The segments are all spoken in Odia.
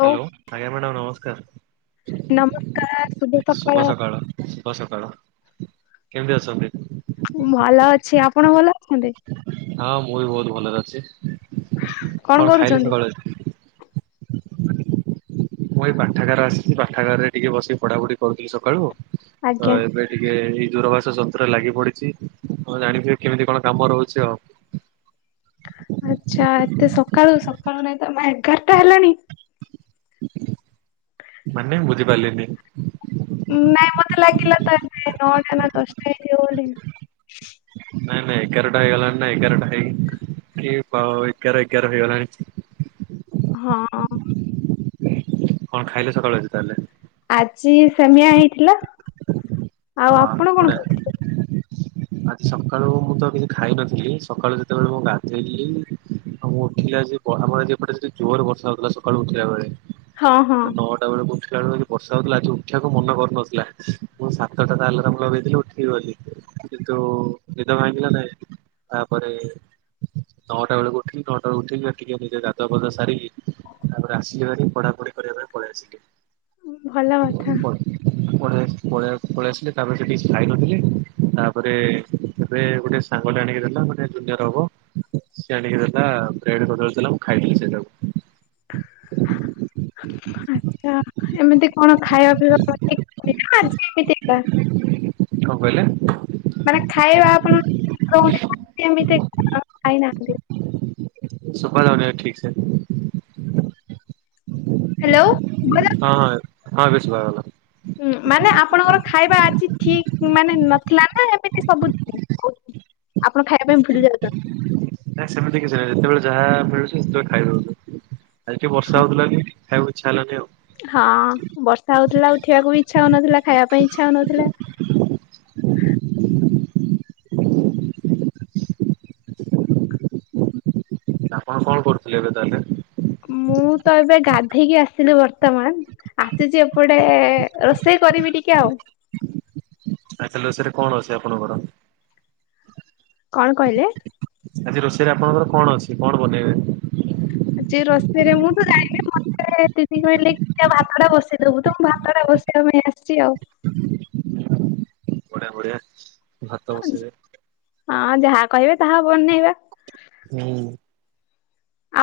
ହଉ ହ୍ୟାଲୋ ଆଜ୍ଞା ମ୍ୟାଡ଼ାମ ନମସ୍କାର ନମସ୍କାର ଶୁଭ ସୁଭ ସକାଳ ଶୁଭ ସକାଳ କେମିତି ଅଛନ୍ତି? ଭଲ ଅଛି ଆପଣ ଭଲ ଅଛନ୍ତି। ହଁ ମୁଁ ବି ବହୁତ ଭଲରେ ଅଛି କଣ କଣ ଖାଇଲି କରୁଛନ୍ତି? ସକାଳୁ ଆଜି? ମୁଁ ଏଇ ପାଠାଗାର ଆସିଛି ପାଠାଗାରରେ ଟିକେ ବସିକି ପଢ଼ାପଢି କରୁଥିଲି ସକାଳୁ ତ ଆଜ୍ଞା ଏବେ ଟିକେ ଏଇ ଦୂରାବାସ ଯନ୍ତ୍ରରେ ଲାଗି ପଡିଛି ହଁ ଜାଣିଥିବେ କେମିତି କଣ କାମ ରହୁଛି ଆଉ ଆଚ୍ଛା ଏତେ ସକାଳୁ ସକାଳୁ ନାଇଁ ତ ଏଗାରଟା ହେଲାଣି ମାନେ ମୁୁ ବୁଝି ପାରିଲିିନି। ନାଇଁ ମତେ ଲାଗିଲା ତ ଏ ନଅଟା ନା ଦଶଟା ହେଇଥିବ ବୋଲି। ନା ଏଗାରଟା ହେଇଗଲାଣି ନା ଏଗାରଟା ହେଇ କି ଏଗାର ଏଗାର ହେଇଗଲାଣି ହଁ କଣ ଖାଇଲେ ସକାଳୁ ଆଜି ତାହା ହେଲେ। ଆଜି ସେମିଆ ହେଇଥିଲା। ଆଉ ୱା ଆପଣ କଣ ବଢିଆ। ଖାଇଥିଲେ? ଆଜି ସକାଳୁ ମୁଁ ତ କିଛି ଖାଇନଥିଲି ସକାଳୁ ଯେତେବେଳେ ମୁଁ ଗାଧେଇଲିି। ଆଉ ମୁଁ ଉଠିଲା ସିକି ଆମର ଆଜି ଏପଟେ ଜୋର୍ ରେ ବର୍ଷା ହଉଥିଲା ସକାଳୁ ଉଠିଲା ବେଳେ। ହଁ ହଁ ନଅଟା ବେଳକୁ ଉଠିଲା ବେଳକୁ ଆ ଯଉ ବର୍ଷା ହଉଥିଲା ଆଜି ଉଠିବାକୁ ମନ କରୁନଥିଲା ମୁଁ ତଟା କୁ ଆଲାରାମ ଲଗେଇଥିଲି ଉଠିବି ବୋଲି କିନ୍ତୁ ନିଦ ଭାଙ୍ଗିଲା ନାଇଁ। ତାପରେ ନଅଟା ବେଳକୁ ଉଠିକି ନଅଟା ବେଳେ ଉଠିକି ଟିକେ ନିଜେ ଗାଧୁଆ ପାଧୂଆ ସାରିକି ତାପରେ ଆସିଲି ହାରି ପଢାପଢି କରିବା ପାଇଁ ପଳେଇ ଆସିଲି। ଭଲ କଥା। ପଳେଇ ପଳେଇ ଆସିଲି ତାପରେ ସେଠି କିଛି ଖାଇ ନଥିଲି ତାପରେ ଏବେ ଗୋଟେ ସାଙ୍ଗ ଟା ଆଣିକି ଦେଲା ମାନେ ଗୋଟେ ଜୁନିୟର ହବ। ସେ ଆଣିକି ଦେଲା ବ୍ରେଡ୍ କଦଳୀ ଦେଲା ମୁଁ ଖାଇଥିଲି ସେଟାକୁ। ଆଛା ଏମିତି କଣ ଖାଇବା ପିଇବା [unintelligible] କଠ [unintelligible] ନା ଆଜି ଏମିତିକା କଣ କହିଲେ? ମାନେ ଖାଇବା ଆପଣ ଠିକ୍ ରହୁନି ନା ଏମିତି ଖାଇନାହାନ୍ତି। ଶୁଭା ଯାଉନି ଠିକ ସେ। ହ୍ୟାଲୋ। ହଁ ହଁ ହଁ ଏବେ ଶୁଭା ଗଲା। ହୁଁ ମାନେ ଆପଣଙ୍କର ଖାଇବା ଆଜି ଠିକ ମାନେ ନଥିଲା ନା ଏମିତି ସବୁଦିନ? ଆପଣ ଖାଇବା ପାଇଁ ଭୁଲି ଯାଉଛନ୍ତି। ନା ସେମିତି କିଛି ନାହିଁ ଯେତେବେଳେ ଯାହା ମିଳୁଛି ସେତେବେଳେ ଖାଇଦଉଛୁ। ଆଜି ଟିକେ ହଁ ବର୍ଷା ହଉଥିଲା ବୋଲି ଖାଇବାକୁ ଇଚ୍ଛା ହେଲାନି ଆଉ। ହଁ ବର୍ଷା ହଉଥିଲା ଉଠିବାକୁ ବି ଇଚ୍ଛା ହଉନଥିଲା ଖାଇବା ପାଇଁ ଇଚ୍ଛା ହଉନଥିଲା। ଆପଣ କଣ କରୁଥିଲେ ଏବେ ତାହେଲେ? ମୁଁ ତ ଏବେ ଗାଧେଇକି ଆସିଲି ବର୍ତ୍ତମାନ। ଆସିଛି ଏପଟେ ରୋଷେଇ କରିବି ଟିକେ ଆଉ। ଆଜି ତାହେଲେ ରୋଷେଇରେ କଣ ଅଛି ଆପଣଙ୍କର? କଣ କହିଲେ? ଆଜି ରୋଷେଇରେ ଆପଣଙ୍କର କଣ ଅଛି, କଣ ବନେଇବେ? ଆଜି ରୋଷେଇରେ ମୁଁ ତ ଜଣିନେଇ ମତ୍ ମତେ ଦିଦି କହିଲେ କି ଯା ଭାତ ଟା ବସେଇଦବୁ ତ ମୁ ଭାତ ଟା ବସେଇବା ପାଇଁ ଆସିଛି ଆଉ। ବଢିଆ ବଢିଆ ଭାତ ବସେଇେବେ। ହଁ ଯାହା କହିବେ ତାହା ବନେଇବା। ହୁଁ।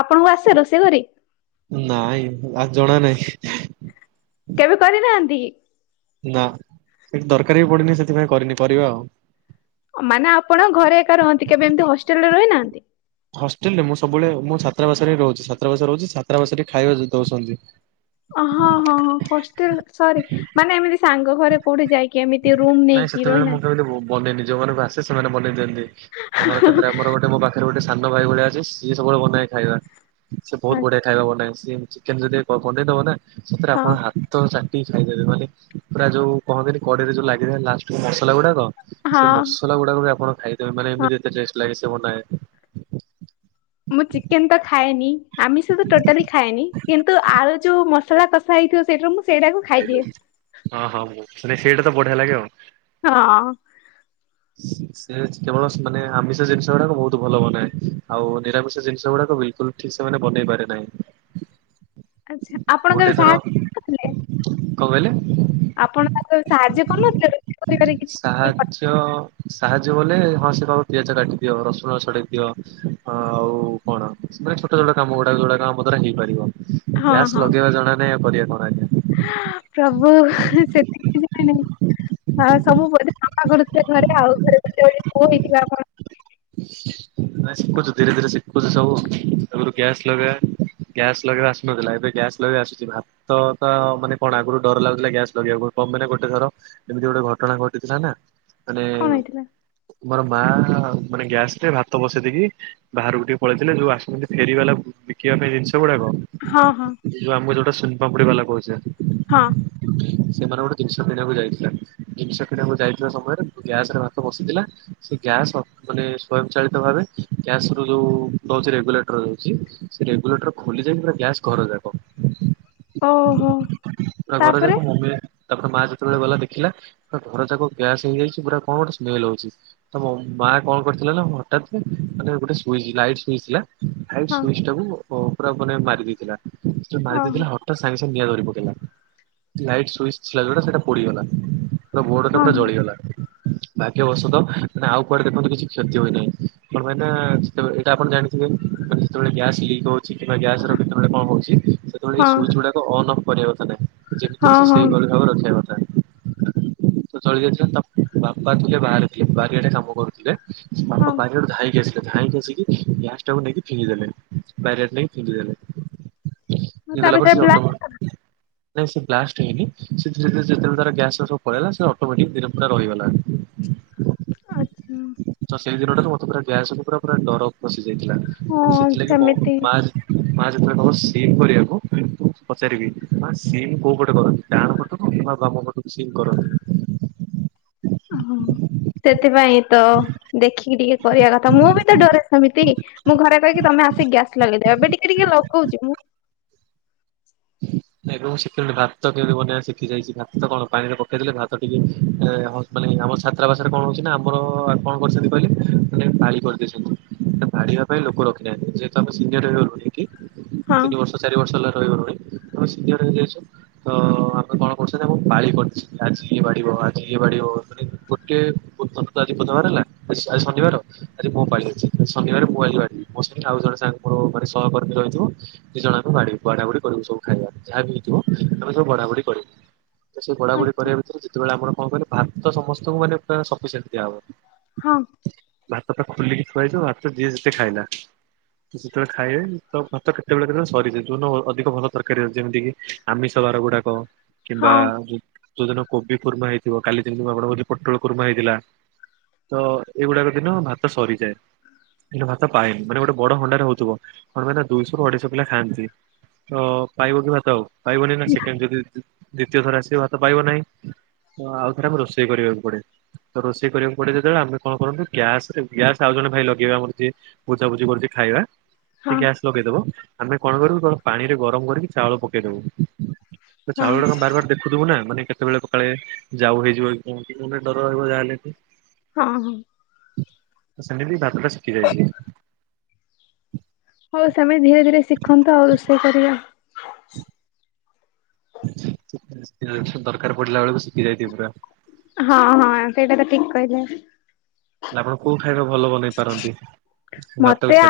ଆପଣଙ୍କୁ ଆସେ ରୋଷେଇ କରି? ନାଇଁ ଆ ଜଣା ନାହିଁ। କେବେ କରିନାହାନ୍ତି କି? ନା ସେଠି ଦରକାର ବି ପଡେନି ସେଥିପାଇଁ କରିନି ପରିବା ଆଉ। ମାନେ ଆପଣ ଘରେ ଏକା ରହନ୍ତି କେବେ ଏମିତି ହଷ୍ଟେଲ ରେ ରହିନାହାନ୍ତି? ହଷ୍ଟେଲ ରେ ମୁଁ ସବୁବେଳେ ମୁଁ ଛାତ୍ରାବାସରେ ରହୁଛି ଛାତ୍ରାବାସରେ ରହୁଛି ଛାତ୍ରାବାସରେ ହି ଖାଇବା ଦଉଛନ୍ତି। ହଁ ହଁ ହଁ ହଷ୍ଟେଲ ସରି ମାନେ ଏମିତି ସାଙ୍ଗ ଘରେ କଉଠି ଯାଇକି ଏମିତି ରୁମ୍ ନାଇଁ ନେଇକି ସେତେବେଳେ ରହିନା ମୁଁ କେମିତି ବନେଇନି ନିଜ ଘରକୁ ଆସେ ସେମାନେ ବନେଇ ଦିଅନ୍ତି ଆମର ସେଥିରେ ଆମର ଗୋଟେ ମୋ ବାପ ପାଖରେ ଗୋଟେ ସାନ ଭାଇ ଭଳିଆ ଅଛି ସିଏ ସବୁବେଳେ ବନାଏ ଖାଇବା ସେ ବହୁତ ହଁ ବଢିଆ ଖାଇବା ବନାଏ ସିଏ ଚିକେନ ଯଦି ବନେଇଦବ ନା ସେଥିରେ ଆପଣ ହାତ୍ ତ ଚାଟିିକି ଖାଇଦେବେ ମାନେ ପୁରା ଯୋଉ କହନ୍ତିନି କଡେଇରେ ଯୋଉ ଲାଗିଥିବା ଲାଷ୍ଟ କୁ ମସଲା ଗୁଡାକ ହଁ ସେ ମସଲା ଗୁଡାକ ବି ଆପଣ ଖାଇଦେବେ ମାନେ ହଁ ଏମିତି ଏତେ ଚେଷ୍ଟ ଲାଗେ ସେ ବନାଏ। ମୁଁ ଚିକେନ ତ ଖାଏନି ଆମିଷ ତ ଟୋଟାଲି ଖାଏନି କିନ୍ତୁ ଆର ଯୋଉ ମସଲା କଷା ହେଇଥିବ ସେଇଟା ମୁଁ ସେଇଟାକୁ ଖାଇଦିଏ। ହ ହଁ ନାଇ ସେଇଟା ତ ବଢିଆ ଲାଗେ ଆଉ। ହଁ। ହୁଁ ସେ କେବଳ ମାନେ ଆମିଷ ଜିନିଷ ଗୁଡାକ ବହୁତ ଭଲ ବନାଏ ଆଉ ନିରାମିଷ ଜିନିଷ ଗୁଡାକ ବିଲକୁଲ ଠିକସେ ମାନେ ବନେଇ ପାରେ ନାହିଁ। ଆଛା, ଆପଣ କେବେ ସାହାଯ୍ୟ କଥିଲେ। କ କହିଲେ? ଆପଣ ତାଙ୍କୁ ସାହାଯ୍ୟ କରୁ ନଥିଲେ ରୋ ସାହାଜ୍ ଜ୍ୟ ସାହାଯ୍ୟ ବଲେ ହଁ ସେ କହିବ ପିଆଜ କାଟିଦିଅ ରସୁଣ ସଡେଇ ଦିଅ। ଆଉ କଣ ମାନେ ଛୋଟ ଛୋଟ କାମ ଗୁଡା ଯୁଡାକା ଆମ ଦ୍ୱାରା ହେଇପାରିବ। ହଁ ଗ୍ୟାସ୍ ହଁ ଲଗେଇବା ଜଣା ନାଇ ଆଉ କରିବା କଣ ଆଜ୍ଞା। ପ୍ରଭୁ ସେତିକି ଜାଣିନି ଆଉ ସବୁ ବୋଧେ କରୁଥିଲେ ଘରେ ଆଉ ଘରେ ଗେ ପୁଅ ହେଇଥିବା କଣ ନାଇ ଶିଖୁଛୁ ଧୀରେ ଧୀରେ ଶିଖୁଛୁ ସବୁ ତାଗରୁ ଗ୍ୟାସ୍ ଲଗା। ଗ୍ୟାସ୍ ଲଗେଇବା ଆସୁନଥିଲା ଏବେ ଗ୍ୟାସ୍ ଲଗେଇବା ଆସୁଛି ଭାତ। ତ ତା ମାନେ କଣ ଆଗରୁ ଡର ଲାଗୁଥିଲା ଗ୍ୟାସ୍ ଲଗେଇବାକୁ କ ମାନେ ଗୋଟେ ଥର ଏମିତି ଗୋଟେ ଘଟଣା ଘଟିଥିଲା ନା ମାନେ କଣ ହେଇଥିଲା? ମୋର ମା ମାନେ ଗ୍ୟାସ ରେ ଭାତ ବସେଇ ଦେଇକି ବାହାରକୁ ଟିକେ ପଳେଇଥିଲେ ଯଉ ଆସୁଛନ୍ତି ଫେରିବାଲା ବିକିବା ପାଇଁ ଜିନିଷ ଗୁଡାକ। ହଁ ହଁ। ଯେ ଆମକୁ ଯୋଟା ସୁନୁପାପୁଡି ବାଲା କହୁଛନ୍ତ। ହଁ [inaudible] ସେମାନେ ଗୋଟେ ଜିନିଷ କିଣିବାକୁ ଯାଇଥିଲା ଜିନିଷ କିଣିବାକୁ ଯାଇଥିବା ସମୟରେ ଗ୍ୟାସ ରେ ଭାତ ବସିଥିଲା ସେ ଗ୍ୟାସ ମାନେ ସ୍ଵୟଂ ଚାଳିତ ଭାବେ ଗ୍ୟାସ ର ଯୋଉ ରହୁଛି ରେଗୁଲେଟର ରଉଚି। ସେ ରେଗୁଲେଟର ଖୋଲିଯା ଇକି ଗ୍ୟାସ୍ ଘର ଯାକ। ଓହୋ ପୁରାଘର ତାପରେ ଯାଖ ମୁଵେ ତାପରେ ମା ଯେତେବେଳେ ଗଲା ଦେଖିଲା ପୁରା ଘର ଯାକ ଗ୍ୟାସ୍ ହେଇଯାଇଛି ପୁରା କଣ ଗୋଟ ସ୍ମେଲ୍ ହଉଛି। ତମ ବା କଣ କରିଥିଲା ନା ହଠାତ୍ କି ମାନେ ଗୋଟେ ସୁଇଜି ଲାଇଟ ସୁଇଜି ଥିଲା ଲାଇଟ୍ ହଁ ସୁଇଜି ଟାକୁ ପୁରା ମାନେ ମାରି ଦେଇଥିଲା ସେ ମାରି ଓହୋ ଦେଇଥିଲା ହଠାତ୍ ସାଙ୍ଗେ ନିଆଁ ଧରି ପକେଇଲା ଲାଇଟି୍ ସୁଇଚି୍ ଥିବା ଯୋଟା ସେଟା ପୋଡିଗଲା। ବୋଡ ଟା ହଁ ପୁରା ଜଳିଗଲା ଭାଗ୍ୟବଶତ ମାନେ ଆଉ କୁଆଡେ ଦେଖନ୍ତୁ କିଛି କ୍ଷତି ହୋଇନାହିଁ କଣ ପାଇଁ ଯେତେବେଳେ ଏଇଟା ଆପଣ ଜାଣିଥିବେ ମାନେ ଯେତେବେଳେ ଗ୍ୟାସ୍ ଲିକ୍ ହଵ କିମ୍ବା ଗ୍ୟାସ ର କେତେବେଳେ କଣ ହଉଚି ସେତେବେଳେ ଏଇ ହଁ ସୁଇଜି ଗୁଡାକ ଅନ୍ ଅଫ୍ କରିବା କଥା ନାହଁ। ଯେକିତି ହଁ ଅଛି ହଁ ସେଇ ଭଳି ଭାବରେ ରଖିବା କଥା। ଜଳି ଯାଇଥିଲା ବାପା ଥିଲେ ବାହାରେ ଥିଲେ ବାରିଆଡେ କାମ କରୁଥିଲେ। ବାପା ହଁ। ବାରିଆଡୁ ଧାଇକି ଆସିଲେ ଧାଇଁକି ଆସିକି ଗ୍ୟାସ ଟାକୁ ନେଇକି ଫିଙ୍ଗିଦେଲେ ବାରିଆଡେ ନେଇକି ଫିଙ୍ଗିଦେଲେ। ଫିଙ୍ଗିଦେଲା ତାପରେ ସେ ପରେ ବ୍ଲାକ୍ ଅଟମେଟିକି୍ ନାଇଁ ସେ ବ୍ଲାଷ୍ଟ ହେଇନି ସେ ଧୀରେ ଧୀରେ ଯେତେବେଳେ ତାର ଗ୍ୟାସ ସବୁ ପଳେଇଲା ସେ ଅଟୋମେଟିକ୍ ଧିରେ ପୁରା ରହିଗଲା। ଆଛା। ତ ସେଇ ଦିନଟାରୁ ମତେ ପୁରା ଗ୍ୟାସକୁ ପୁରା ପୁରା ଡର ପସିି ଯାଇଥିଲା ହଁ ସେଥିଲାଗି ମୋ ସେମିତି ମା ମା ଯେତେବେଳେ କହିବ ସିମ୍ କରିବାକୁ ପଚାରିବି ମା ସିମ୍ କୋଉ ପଟେ କରନ୍ତି। ଡହାଣ ପଟକୁ କିମ୍ବା ବାମ ପଟକୁ ସିମ୍ କରନ୍ତି। ହଁ। ସେଥିପାଇଁ ତ ଦେଖିକି ଟିକେ କରିବା କଥା ମୁଁ ବି ତ ଡରେ ସେମିତି। ମୁଁ ଘରେ କହିକି ତମେ ଆସି ଗ୍ୟାସ ଲଗେଇଦିଆ ଏବେ ଟିକେ ଟିକେ ଲଗଉଛି ମୁଁ। [inaudible] ଏବେ ମୁଁ ଶିଖିଲି ଣି ଭାତ କେମିତି ବନେଇବା ଶିଖି ଯାଇଛି ଭାତ କଣ ପାଣିରେ ପକେଇ ଦେେଲେ ଭାତ ଟିକେହଁ। ମାନେ ଆମର ଛାତ୍ରା ବାଷରେ କଣ ହଉଛି ନା ଆମର କଣ କରିଛନ୍ତି କହିଲେ ମାନେ ପାଳି କରିଦେଇଛନ୍ତି। ବାଢିବାପାଇଁ ଲୋକ ରଖିନାହାନ୍ତି ଯେହେତୁ ଆମେ ସିନିର ହେଇଗଲୁଣି। ହଁ ତିନି ବର୍ଷ ଚାରି ବର୍ଷ ହେଲା ରହିଗଲୁଣି ଆମେ ସିନିଅର ହେଇଯାଇଛୁ। ତ ଆମେ କଣ କରିଛୁନା ମୁଁ ପାଳି କରିଚୁ ଆଜି ଇଏ ବାଢିବ,, ଆଜି ଇଏ ବାଢିବ ଗୋଟିଏ। ବୁ ତ ଆଜି ବୁଧବାର ହେଲା ଆଜି ଶନିବାର ଆଜି ମୋ ପାଳି ହେଇଚି ଶନିବାର ମୁଁ ଆଜିବାଢିମି। ବସିଲି ଆଉ ଜଣେ ସାଙ୍ଗ ମାନେ ସହକର୍ମୀ ଜଣେ ଥିବ ଦିଜଣଜାକ ବାଢିମୁ ବଢା ବଢି କରି ମୁ ସବୁ। ଖାଇବା ଯାହାବି ହେଇଥିବ ଆମେସବୁ ବଢାବଢି କରିମୁ ତ ସେଇ ବଢାବଢି ଆଚ୍ଛା କରିବା ସେତେବେଳେ ଆପଣ କଣ କହିଲେ ଭାତ ସମସ୍ତଙ୍କୁ ମାନେ ପୁରା ସଫିସେଣ୍ଟ୍ ଦିଆହବ। ହଁ। ଭାତ ଟା ଖୋଲିକି ଥୁଆହେଇଥିବ ଭାତ ଯିଏ ଯେତେ ଖାଇଲା। ସେତେବେଳେ ଖାଇବେ ତ ଭାତ କେତେବେଳେ କେତେବେଳେ ସରିଯାଏ ଅଧିକ ଭଲ। ତରକାରୀ ହୋଉଛି ଯେମିତିକି ଆମିଷବାର ଗୁଡାକ କିମ୍ବା ହଁ ଯୋଉଦିନ କୋବିକୁର୍ମା ହେଇଥିବ କାଲି ଯେମିତି [unintelligible] ପୋଟଳ କୁର୍ମା ହେଇଥିଲା। ତ ଏଇଗୁଡାକ ଦିନ ଭାତ ସରିଯାଏ। ଭାତ ପାଏନି ମାନେ ଗୋଟେ ବଡ ହଣ୍ଡାରେ ହଉଥିବ କଣ ପାଇଁ ନା ଦୁଇଶହରୁ ଅଢେଇଶହ ପିଲା ଖାଆନ୍ତି। ତ ପାଇବକି ଭାତ ଆଉ ପାଇବନି ନା ସେକେଣ୍ଡ ଯଦି। ଦ୍ୱିତୀୟଥର ଆସିବ ଭାତ ପାଇବ ନାହିଁ ତ ଆଉ ଥରେ ଆମକୁ ରୋଷେଇ କରିବାକୁ ପଡେ। ତ ରୋଷେଇ କରିବାକୁ ପଡେ ଯେତେବେଳେ ଆମେ କଣ କରୁ ନା ଗ୍ୟାସରେ ଗ୍ୟାସ ଆଉ ଜଣେ ଭାଇ ଲଗେଇବେ ଆମର ଯିଏ ବୁଝାବୁଝି କରୁଚି ଖାଇବା। ସେ ହଁ ଗ୍ୟାସ୍ ଲଗେଇଦବ ଆମେ କଣ କରୁ ନା ପାଣିରେ ଗରମ କରିକି ଚାଉଳ ପକେଇଦବୁ। ତ ହଁ ଚାଉଳ କଣ ବାରବାର ଦେ ଦେଖୁଥିବୁ ନା ମାନେ କେତେବେଳେ କେତେବେଳେ ଯାଉ ହେଇଯିବ କି କଣ ଡର ରହିବ ଯାହା ହେଲେବି। ହଁ ହଁ ସେମିତି ଭାତଟା ଶିଖି ଯାଇଛି। ହଉ ସେମିତି ଧୀରେଧୀରେ ଶିଖନ୍ତୁ ଆଉ ରୋଷେଇ କରିବା। [inaudible] ଦରକାର ପଡିଲା ବେଳକୁ ଶିଖିଯାଇଥିବୀ ପୁରା। ହଁ ହଁ ସେଇଟା ତ ଠିକ କହିଲେ। ଆପଣ କୋଉ ଖାଇବା ଭଲ ବନେଇପାରନ୍ତି। ମତେ ଆ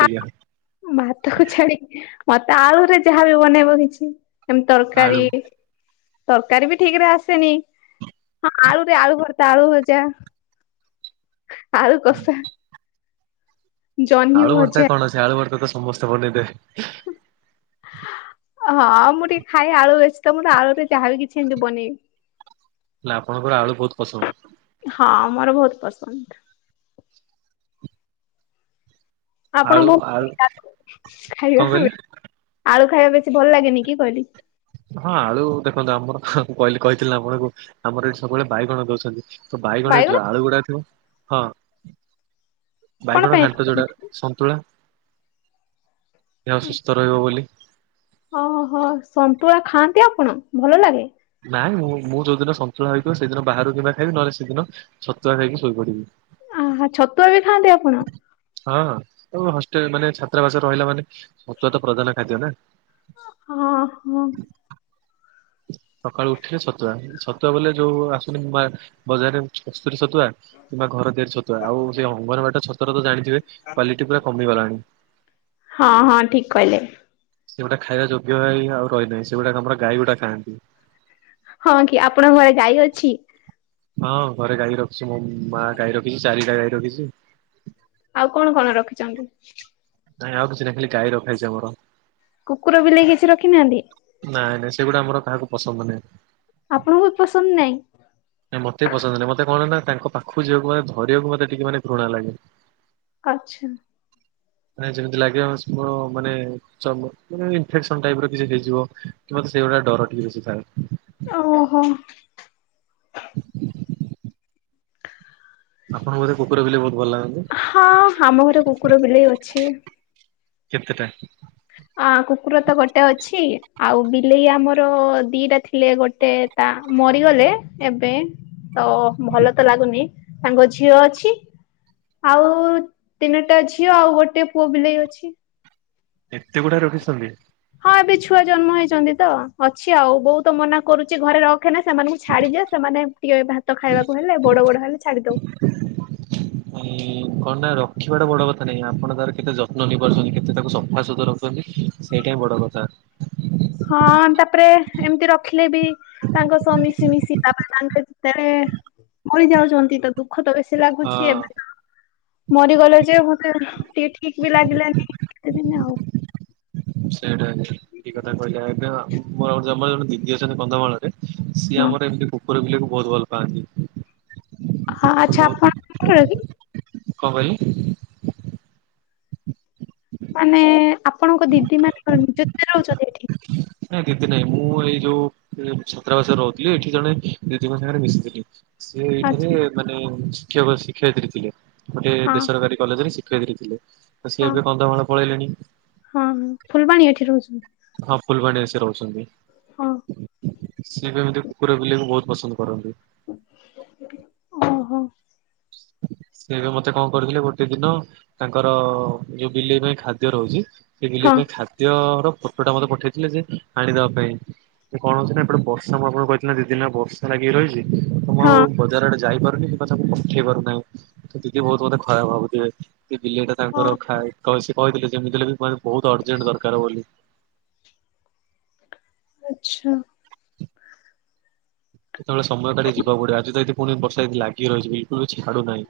ଭାତକୁ ଛାଡି ମତେ ଆଳୁରେ ଯାହାବି ବନେଇବ କିଛି। ଏମତି ତରକାରୀ ଆଳୁ ତରକାରୀ ବି ଠିକରେ ଆସେନି। ହଁ ଆଳୁରେ ଆଳୁଭର୍ତା, ଆଳୁଭଜା, ଆଳୁକଷା। ଆଳୁଭର୍ତାରେ ଭଜା କଣଅଛି, ଆଳୁଭର୍ତା ତ ସମସ୍ତେ ବନେଇବେ। ହଁ ମୁଁ ଟିକେ ଖାଏ ଆଳୁ ବେଶୀତ ମୁଁ ଆଳୁରେ ଯହାବି କିଛି ଏମିତିି ବନି ହେଲା ଆପଣଙ୍କର ଆଳୁ ବହୁତ ପସନ୍ଦ। ହଁ ମୋର ବହୁତପସନ୍ଦ। ଆପଣ ଆଳୁ ବହୁ ଆଳୁ [inaudible] କଣ ଖାଇବା କହିଲେ [inaudible] ଆଳୁ ଖାଇବା ବେଶୀ ଭଲଲାଗେନି କି କହିଲି। ହଁ ଆଳୁ ଦେଖନ୍ତୁ ଆମର କହିଲି କହିଥିଲିନା ଆପଣଙ୍କୁ ଆମର ଏଠି ସବୁବେଳେ ବାଇଗଣ ଦଉଛନ୍ତି। ତ ବାଇଗଣ ରେ ଯୋଉ ଆଳୁଗୁଡା ଥିବ ହଁ, କଣ ପାଇଁ ବାଇଗଣଘାଣ୍ଟ ଯୋଉଟା। ସନ୍ତୁଳା, ଦେହସୁସ୍ଥ ରହିବବୋଲି। ଓହୋ ସନ୍ତୁଳା ଖାଆନ୍ତି ଆପଣ ଭଲଲାଗେ। ନାଇଁ ମୁଁ ମୁଁ ଯୋଉଦିନ ସନ୍ତୁଳା ହେଇଥିବ ସେଦିନ ବାହାରୁ କିମ୍ବା ଖାଇବି ନହଲେ ସେଦିନ ଛତୁଆ ଖାଇକି ଶୋଇପଡିବି। ଆହା ଛତୁଆ ବି ଖାଆନ୍ତି ଆପ ହଁହଁ ହଷ୍ଟେଲ ମାନେ ଛାତ୍ରାବାସରେ ରହିଲାମାନେ ଛତୁଆ ତ ପ୍ରଧାନଖାଦ୍ୟ ନା। ହଁ ହଁ। ସକାଳୁ ଉଠିଲେ ସତୁଆ ଛତୁଆ ବୋଲେ ଯୋଉ ଆସୁନି ମା ବଜାରରେ କସ୍ତୁରୀଛତୁଆ କିମ୍ବା ଘରତିଆରିଛତୁଆ ଆଉ ସେ ଅଙ୍ଗନବାଡିର ଛତୁଆ ତ ଜାଣିଥିବେ। କ୍ୱାଲିଟି ପୁରା କମିଗଲାଣି। ହଁ ହଁ ଠିକ କହିଲେ ସେଗୁଡା ଖାଇବାଯୋଗ୍ୟ ହେଇଆଉ ରହିନି ସେଗୁଡା ଆମର ଗାଈଗୁଡା ଖାଆନ୍ତି। ହଁ କି ଆପଣଙ୍କ ଘରେ ଗାଈ ଅଛି। ହଁ ଘରେ ଗାଈ ରଖିଛି ମୋ ମାଁ ଗାଈ ରଖିଛି ଚାରିଟା ଗାଈ ରଖିଛି। ଆଉ କଣ, କଣ ରଖିଛନ୍ତି। ନାଇଁ ଆଉ କିଛି ନା ଖଲି ଗାଈ ରଖାଯଇଛି ଆମର କୁକୁର ବିଲେଇ କିଛି ରଖିନାହାନ୍ତି? ନାଇଁ ନାଇଁ ସେଗୁଡା ଆମର କାହାକୁ ପସନ୍ଦ ନାହିଁ। ଆପଣ ବହୁତ ପସନ୍ଦ ନାହିଁ ନା ମତେ ପସନ୍ଦ ନାହିଁ ମତେ କଣ ନା ତାଙ୍କ ପାଖକୁ ଯିବାକୁ ମାନ ଧରିବାକୁ ମତେ ଟିକେ ମାନେ ଘୃଣା ଲାଗେ ଆଛା। [unintelligible] ମାନେ ଯେମିତି ଲାଗିବ, ଚମ, ମାନେ ଇଫେକସନ ଟାଇପ ର କିଛି ହେଇଯିବ। ମତେ ସେଇଗୁଡା ଡର ଟିକେ ବେଶୀ ଥାଏ। ଓହୋ। [unintelligible] ଆପଣଙ୍କୁ ବୋଧେ କୁକୁର ବିଲେଇ ବହୁତ ଭଲ ଲାଗନ୍ତି? ହଁ, ଆମ ଘରେ କୁକୁର ବିଲେଇ ଅଛି। କେତେଟା? ଅଁ, କୁକୁର ତ ଗୋଟେ ଅଛି, ଆଉ ବିଲେଇ ଆମର ଦିଟା ଥିଲେ, ଗୋଟେ ତା ମରିଗଲେ ଏବେ, ତ ଭଲ ତ ଲାଗୁନି, ତାଙ୍କ ଝିଅ ଅଛି। ଆଉ, ତିନିଟା ଝିଅ ଆଉ ଗୋଟେ ପୁଅ ବିଲେଇ ଅଛି। ଏତେ ଗୁଡା ରଖିଚନ୍ତି? ହଁ, ଏବେ ଛୁଆ ଜନ୍ମ ହେଇଛନ୍ତି ତ, ଅଛି ଆଉ, ବୋଉ ତ ମନା କରୁଚି, ଘରେ ର ଖେନା, ସେମାନଙ୍କୁ ଛାଡିଯା, ସେମାନେ ଟିକେ ଭାତ ଖାଇବାକୁ ହେଲେ, ବଡ ବଡ ହେଲେ ଛାଡି ଦବୁ। ହୁଁ କଣ ନାଁ ରଖିବା ଟା ବଡ କଥା ନାଇଁ, ଆପଣ ତାର କେତେ ଯତ୍ନ ନେଇ ପାରୁଚନ୍ତି, କେତେ ତାକୁ ସଫାସତୁରା ରଖୁଚନ୍ତି? ସେଇଟା ବି ବଡ କଥା। ହଁ, ତାପରେ ଏମିତି ରଖିଲେ ବି ତାଙ୍କ ସହ ମିଶି ମିଶିି, ତାଙ୍କେ ଯେତେବେଳେ ମରି ଯାଉଚନ୍ତି ତ ଦୁଃ ଦୁଃଖ ତ ବେଶୀ ହଁ ଲାଗୁଚି, ଏ ମରିଗଲ ଯେ ମତେ, ଟିକେ ଠିକ ବି ଲାଗିଲାନି, କେତେ ଦିନି ଆଉ। ସେଇଟା କି କଥା କହିଲେ? ମୋ [unintelligible] ଦିଦି ଅଛନ୍ତି ବନ୍ଧମାଳରେ, ସିଏ ହଁ ଆମର ଏମିତି କୁକୁର ବିଲେଇକୁ ବହୁତ ଭଲ ପାଆନ୍ତି। ହଁ, ଆଛା, ବହୁତ ଆପଣ [unintelligible] କି? କଣ କହିଲେ? ମାନେ ଆପଣଙ୍କ ଦିଦି ମାନେ କଣ? ନିଜେ ନିଜେ ରହୁଚନ୍ତି ଏଠି? ନାଇଁ, ଦିଦି ନାଇଁ, ମୁଁ ଏଇ ଯୋଉ ଛାତ୍ରାବାସରେ ରହୁଥିଲି, ଏଠି ଜଣେ ଦିଦି ଙ୍କ ସାଙ୍ଗରେ ମିଶିଥିଲି। ସିଏ ଆଚ୍ଛା ଏଇଠାରେ ମାନେ ଶିକ୍ଷକ ଶିକ୍ଷୟତ୍ରୀ ଥିଲେ, ଗୋଟେ ହଁ ବେସରକାରୀ କଲେଜରେ ଶିଖେଇ ଦେଇଥିଲେ, ତ ସିଏ ହଁ ଏବେ କନ୍ଧମାଳ ପଳେଇଲେଣି। ହଁ ହଁ, ଫୁଲବାଣୀ ଏଠି ରହୁଚନ୍। ହଁ, ଫୁଲବାଣୀରେ ସେ ରହୁଚନ୍ତି। ହଁ। ସିଏବି ଏମିତି କୁକୁର ବିଲେଇକୁ ବହୁତ ପସନ୍ଦ କରନ୍ତି। ଓହୋ। ସେବେ ମତେ କଣ କରଥିଲେ ଗୋଟେ ଦିନ- ତାଙ୍କର, ଯୋଉ ବିଲେଇ ପାଇଁ ଖାଦ୍ୟ ରହୁଚି, ସେ ବିଲେଇ ହଁ ପାଇଁ ଖାଦ ଆଦିତ୍ୟ ର ଫୋଟୋ ଟା ମତେ ପଠେଇଥିଲେ ଯେ, ଆଣିଦବା ପାଇଁ। ସେ କଣ ହଉଚି ନା, ଏପଟେ ବର୍ଷା ମୁଁ ଆପଣଙ୍କୁ କହିଥିଲି ନା, ଦି ଦିନି ହେଲା ବର୍ଷା ଲାଗିକି ରହିଚି ତ ମୁଁ ହଁ। ଆଉ ବଜାର ଆଡେ ଯାଇପାରୁନି କିମ୍ବା ତାକୁ ପଠେଇ ପାରୁନି। ନାଇଁ, ତ ଦିଦି ବହୁତ ମତେ ଖରାପ ଭାବୁଥିବେ? ବିଲେଇଟା ହଁ ତାଙ୍କର ଖାଏ, ସେ କହିଥିଲେ ଯେମିତି ହେଲେ ବି ମାନେ ବହୁତ ଅର୍ଜେଣ୍ଟ ଦରକାର ବୋଲି। ଆଛା। କେତେତେଳେ ସମୟ କାଢ଼ିକି ଯିବାକୁ ପଡିବ, ଆଜି ତ ଏଇତି ପୁଣି ବର୍ଷା ଲାଗିକି ରହିଚି, ବିଲକୁଲ ଛାଡୁନାହିଁ।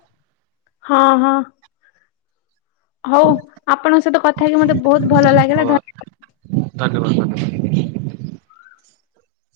ହଁ ହଁ। ହଉ ଆପଣଙ୍କ ସହିତ କଥା ହେଇକି ମତେ ବହୁତ ଭଲ ହଉ ଲାଗିଲା ଧ ଧନ୍ୟବାଦ ଧନ୍ୟବାଦ।